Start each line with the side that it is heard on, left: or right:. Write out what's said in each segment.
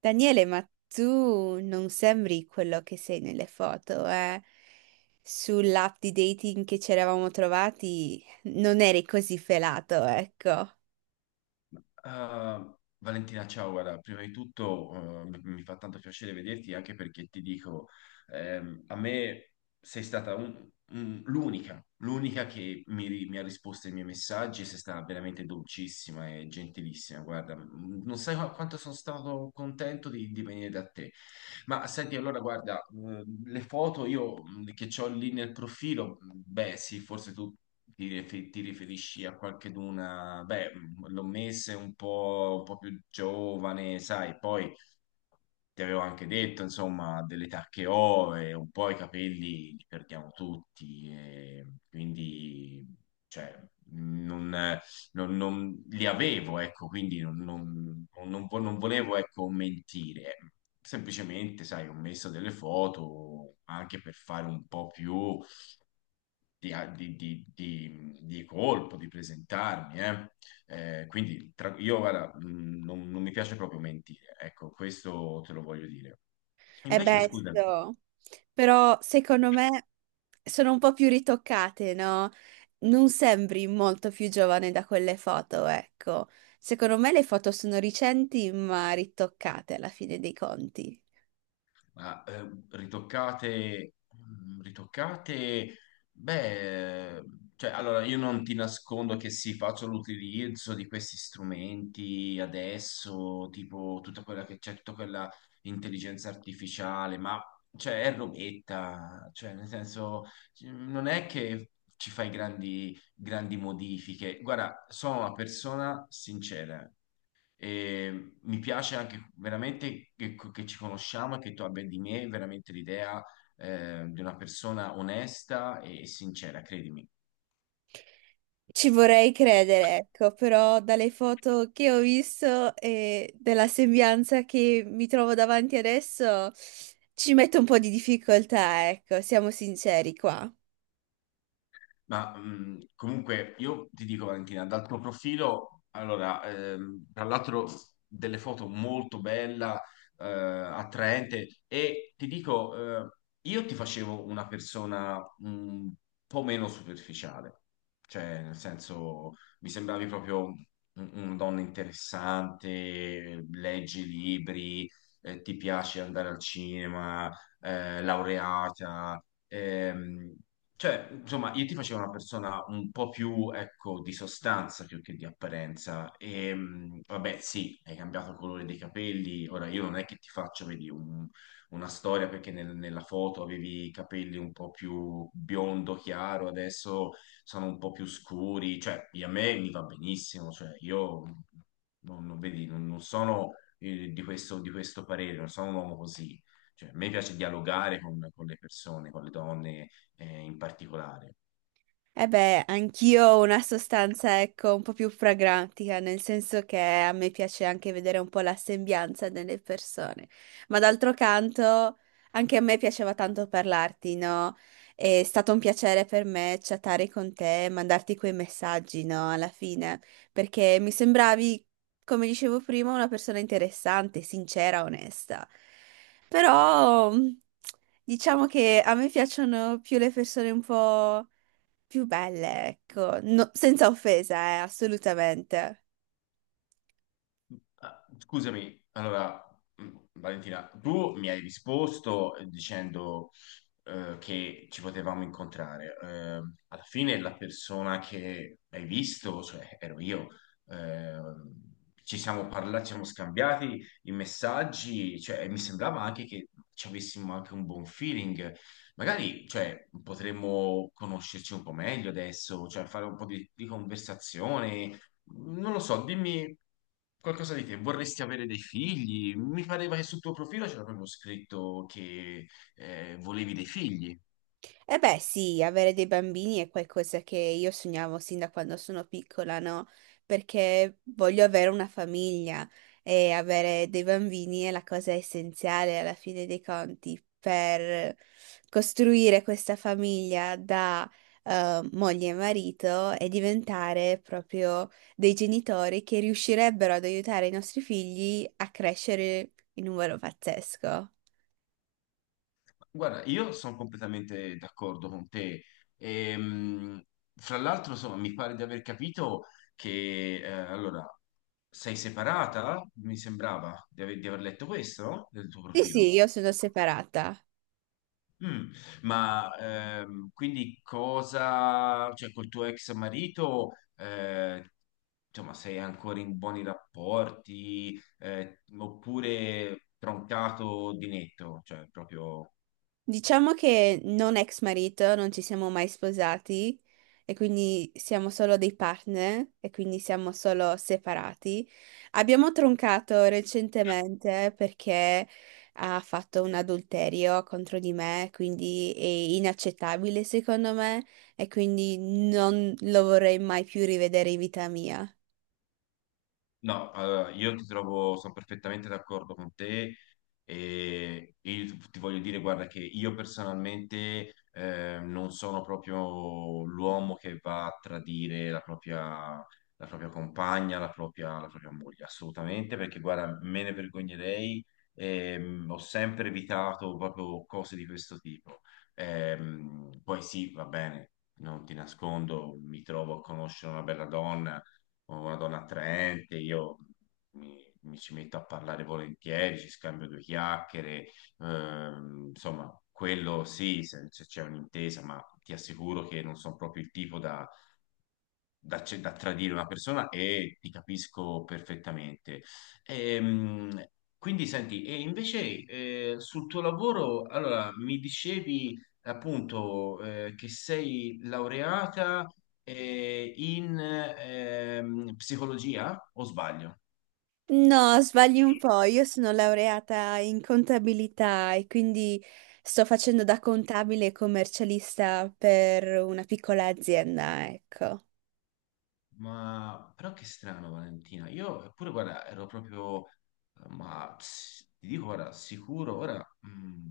right: Daniele, ma tu non sembri quello che sei nelle foto, eh? Sull'app di dating che ci eravamo trovati non eri così felato, ecco.
left: Ah, Valentina, ciao, guarda, prima di tutto mi fa tanto piacere vederti anche perché ti dico, a me sei stata un- l'unica che mi ha risposto ai miei messaggi è stata veramente dolcissima e gentilissima. Guarda, non sai quanto sono stato contento di venire da te. Ma senti, allora, guarda, le foto io che ho lì nel profilo, beh, sì, forse tu ti riferisci a qualcheduna, beh, l'ho messa un po' più giovane, sai, poi ti avevo anche detto, insomma, dell'età che ho e un po' i capelli li perdiamo tutti, e quindi, cioè, non, non li avevo, ecco, quindi non non volevo, ecco, mentire. Semplicemente, sai, ho messo delle foto anche per fare un po' più di colpo, di presentarmi, eh. Quindi io guarda, non mi piace proprio mentire, ecco, questo te lo voglio dire.
right: È
left: Invece, scusami,
right: bello. Però secondo me sono un po' più ritoccate, no? Non sembri molto più giovane da quelle foto, ecco. Secondo me le foto sono recenti, ma ritoccate alla fine dei conti.
left: ma ritoccate, ritoccate, beh, cioè, allora io non ti nascondo che sì, faccio l'utilizzo di questi strumenti adesso, tipo tutta quella che c'è, tutta quella intelligenza artificiale, ma cioè, è robetta, cioè, nel senso, non è che ci fai grandi, grandi modifiche. Guarda, sono una persona sincera. E mi piace anche veramente che ci conosciamo e che tu abbia di me veramente l'idea di una persona onesta e sincera, credimi.
right: Ci vorrei credere, ecco, però dalle foto che ho visto e della sembianza che mi trovo davanti adesso ci metto un po' di difficoltà, ecco, siamo sinceri qua.
left: Ma comunque io ti dico Valentina, dal tuo profilo, allora, tra l'altro delle foto molto bella, attraente e ti dico, io ti facevo una persona un po' meno superficiale, cioè nel senso mi sembravi proprio una donna interessante, leggi libri, ti piace andare al cinema, laureata. Ehm, cioè, insomma, io ti facevo una persona un po' più, ecco, di sostanza più che di apparenza. E, vabbè, sì, hai cambiato il colore dei capelli. Ora, io non è che ti faccio, vedi, una storia perché nella foto avevi i capelli un po' più biondo chiaro, adesso sono un po' più scuri. Cioè, a me mi va benissimo. Cioè, io vedi, non sono, di questo parere, non sono un uomo così. Cioè, a me piace dialogare con le persone, con le donne in particolare.
right: Eh beh, anch'io ho una sostanza, ecco, un po' più pragmatica, nel senso che a me piace anche vedere un po' la sembianza delle persone. Ma d'altro canto, anche a me piaceva tanto parlarti, no? È stato un piacere per me chattare con te, mandarti quei messaggi, no? Alla fine, perché mi sembravi, come dicevo prima, una persona interessante, sincera, onesta. Però, diciamo che a me piacciono più le persone un po' più belle, ecco, senza offesa, assolutamente.
left: Ah, scusami, allora, Valentina, tu mi hai risposto dicendo che ci potevamo incontrare. Alla fine la persona che hai visto, cioè ero io, eh, ci siamo parlati, ci siamo scambiati i messaggi, cioè, e mi sembrava anche che ci avessimo anche un buon feeling. Magari, cioè, potremmo conoscerci un po' meglio adesso, cioè fare un po' di conversazione. Non lo so, dimmi qualcosa di te. Vorresti avere dei figli? Mi pareva che sul tuo profilo c'era proprio scritto che volevi dei figli.
right: Eh beh, sì, avere dei bambini è qualcosa che io sognavo sin da quando sono piccola, no? Perché voglio avere una famiglia e avere dei bambini è la cosa essenziale alla fine dei conti per costruire questa famiglia da moglie e marito e diventare proprio dei genitori che riuscirebbero ad aiutare i nostri figli a crescere in un modo pazzesco.
left: Guarda, io sono completamente d'accordo con te. Ehm, fra l'altro, insomma, mi pare di aver capito che allora sei separata? Mi sembrava di aver letto questo, no? Del tuo
right: Sì, sì,
left: profilo.
right: io sono separata.
left: Mm, ma quindi cosa, cioè col tuo ex marito, insomma, sei ancora in buoni rapporti, oppure troncato di netto, cioè proprio.
right: Diciamo che non ex marito, non ci siamo mai sposati e quindi siamo solo dei partner e quindi siamo solo separati. Abbiamo troncato recentemente perché ha fatto un adulterio contro di me, quindi è inaccettabile secondo me e quindi non lo vorrei mai più rivedere in vita mia.
left: No, allora, io ti trovo, sono perfettamente d'accordo con te e io ti voglio dire, guarda, che io personalmente non sono proprio l'uomo che va a tradire la propria compagna, la propria moglie, assolutamente, perché guarda, me ne vergognerei, ho sempre evitato proprio cose di questo tipo. Poi sì, va bene, non ti nascondo, mi trovo a conoscere una bella donna o una donna attraente, io mi ci metto a parlare volentieri, ci scambio due chiacchiere, insomma, quello sì, se c'è un'intesa, ma ti assicuro che non sono proprio il tipo da da tradire una persona e ti capisco perfettamente. Ehm, quindi senti, e invece sul tuo lavoro, allora mi dicevi appunto che sei laureata in psicologia o sbaglio?
right: No, sbagli un po', io sono laureata in contabilità e quindi sto facendo da contabile e commercialista per una piccola azienda, ecco.
left: Ma però che strano Valentina, io pure guarda ero proprio, ma ti dico guarda, sicuro, ora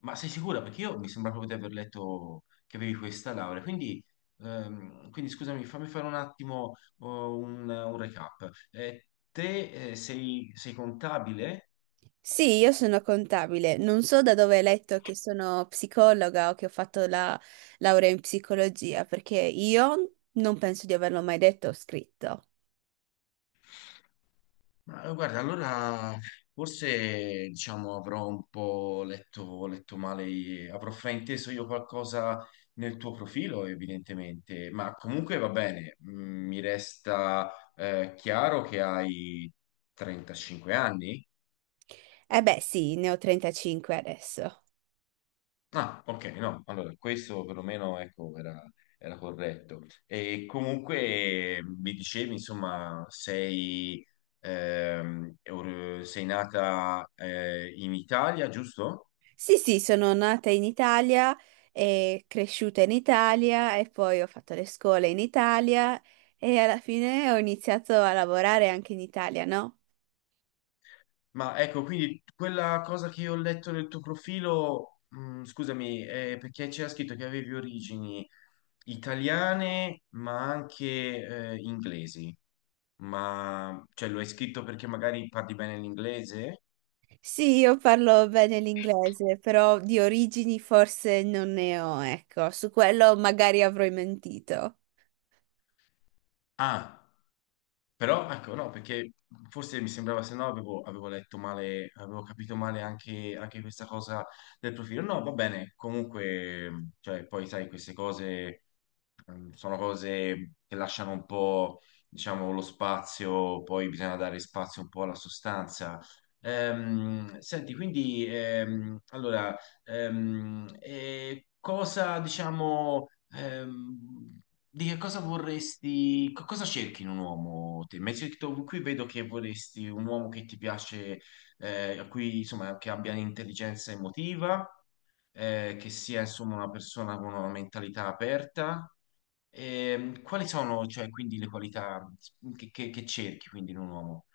left: ma sei sicura? Perché io mi sembra proprio di aver letto che avevi questa laurea. Quindi, quindi scusami, fammi fare un attimo oh, un recap. Te sei contabile?
right: Sì, io sono contabile, non so da dove hai letto che sono psicologa o che ho fatto la laurea in psicologia, perché io non penso di averlo mai detto o scritto.
left: Ma guarda, allora forse diciamo avrò un po' letto, letto male, avrò frainteso io qualcosa nel tuo profilo, evidentemente. Ma comunque va bene, mi resta chiaro che hai 35 anni.
right: Eh beh, sì, ne ho 35 adesso.
left: Ah, ok, no, allora questo perlomeno ecco, era corretto. E comunque mi dicevi, insomma, sei, sei nata in Italia, giusto?
right: Sì, sì, sono nata in Italia e cresciuta in Italia e poi ho fatto le scuole in Italia e alla fine ho iniziato a lavorare anche in Italia, no?
left: Ma ecco, quindi quella cosa che io ho letto nel tuo profilo, scusami, perché c'era scritto che avevi origini italiane, ma anche inglesi. Ma cioè, lo hai scritto perché magari parli bene l'inglese?
right: Sì, io parlo bene l'inglese, però di origini forse non ne ho, ecco, su quello magari avrò mentito.
left: Ah. Però ecco, no, perché forse mi sembrava, se no avevo letto male, avevo capito male anche questa cosa del profilo. No, va bene, comunque, cioè, poi sai, queste cose sono cose che lasciano un po', diciamo, lo spazio, poi bisogna dare spazio un po' alla sostanza. Senti, quindi, allora, cosa, diciamo. Di che cosa vorresti, cosa cerchi in un uomo te? Mi hai detto, qui vedo che vorresti un uomo che ti piace, a cui, insomma, che abbia intelligenza emotiva, che sia insomma una persona con una mentalità aperta. Quali sono, cioè, quindi le qualità che cerchi quindi in un uomo?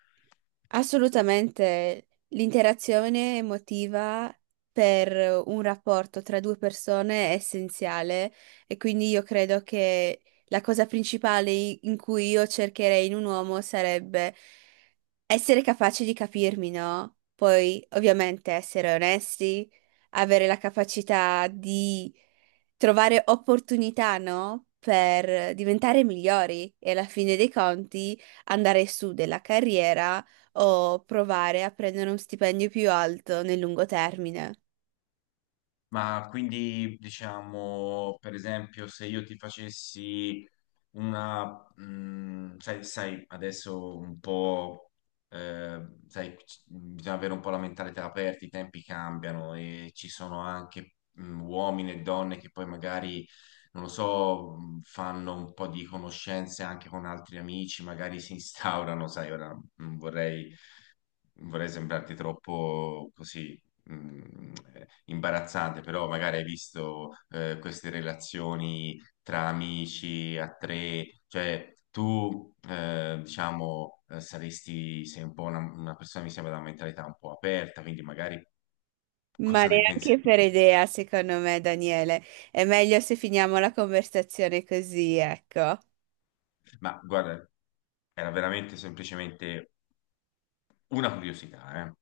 right: Assolutamente, l'interazione emotiva per un rapporto tra due persone è essenziale e quindi io credo che la cosa principale in cui io cercherei in un uomo sarebbe essere capaci di capirmi, no? Poi, ovviamente, essere onesti, avere la capacità di trovare opportunità, no? Per diventare migliori e alla fine dei conti andare su della carriera o provare a prendere un stipendio più alto nel lungo termine.
left: Ma quindi, diciamo, per esempio, se io ti facessi sai, adesso un po', eh, sai, bisogna avere un po' la mentalità aperta, i tempi cambiano e ci sono anche, uomini e donne che poi magari, non lo so, fanno un po' di conoscenze anche con altri amici, magari si instaurano, sai, ora non vorrei vorrei sembrarti troppo così imbarazzante, però magari hai visto queste relazioni tra amici a tre, cioè tu diciamo saresti, sei un po' una persona mi sembra da una mentalità un po' aperta, quindi magari
right: Ma
left: cosa ne pensi?
right: neanche per idea, secondo me, Daniele. È meglio se finiamo la conversazione così, ecco.
left: Ma guarda, era veramente semplicemente una curiosità, eh.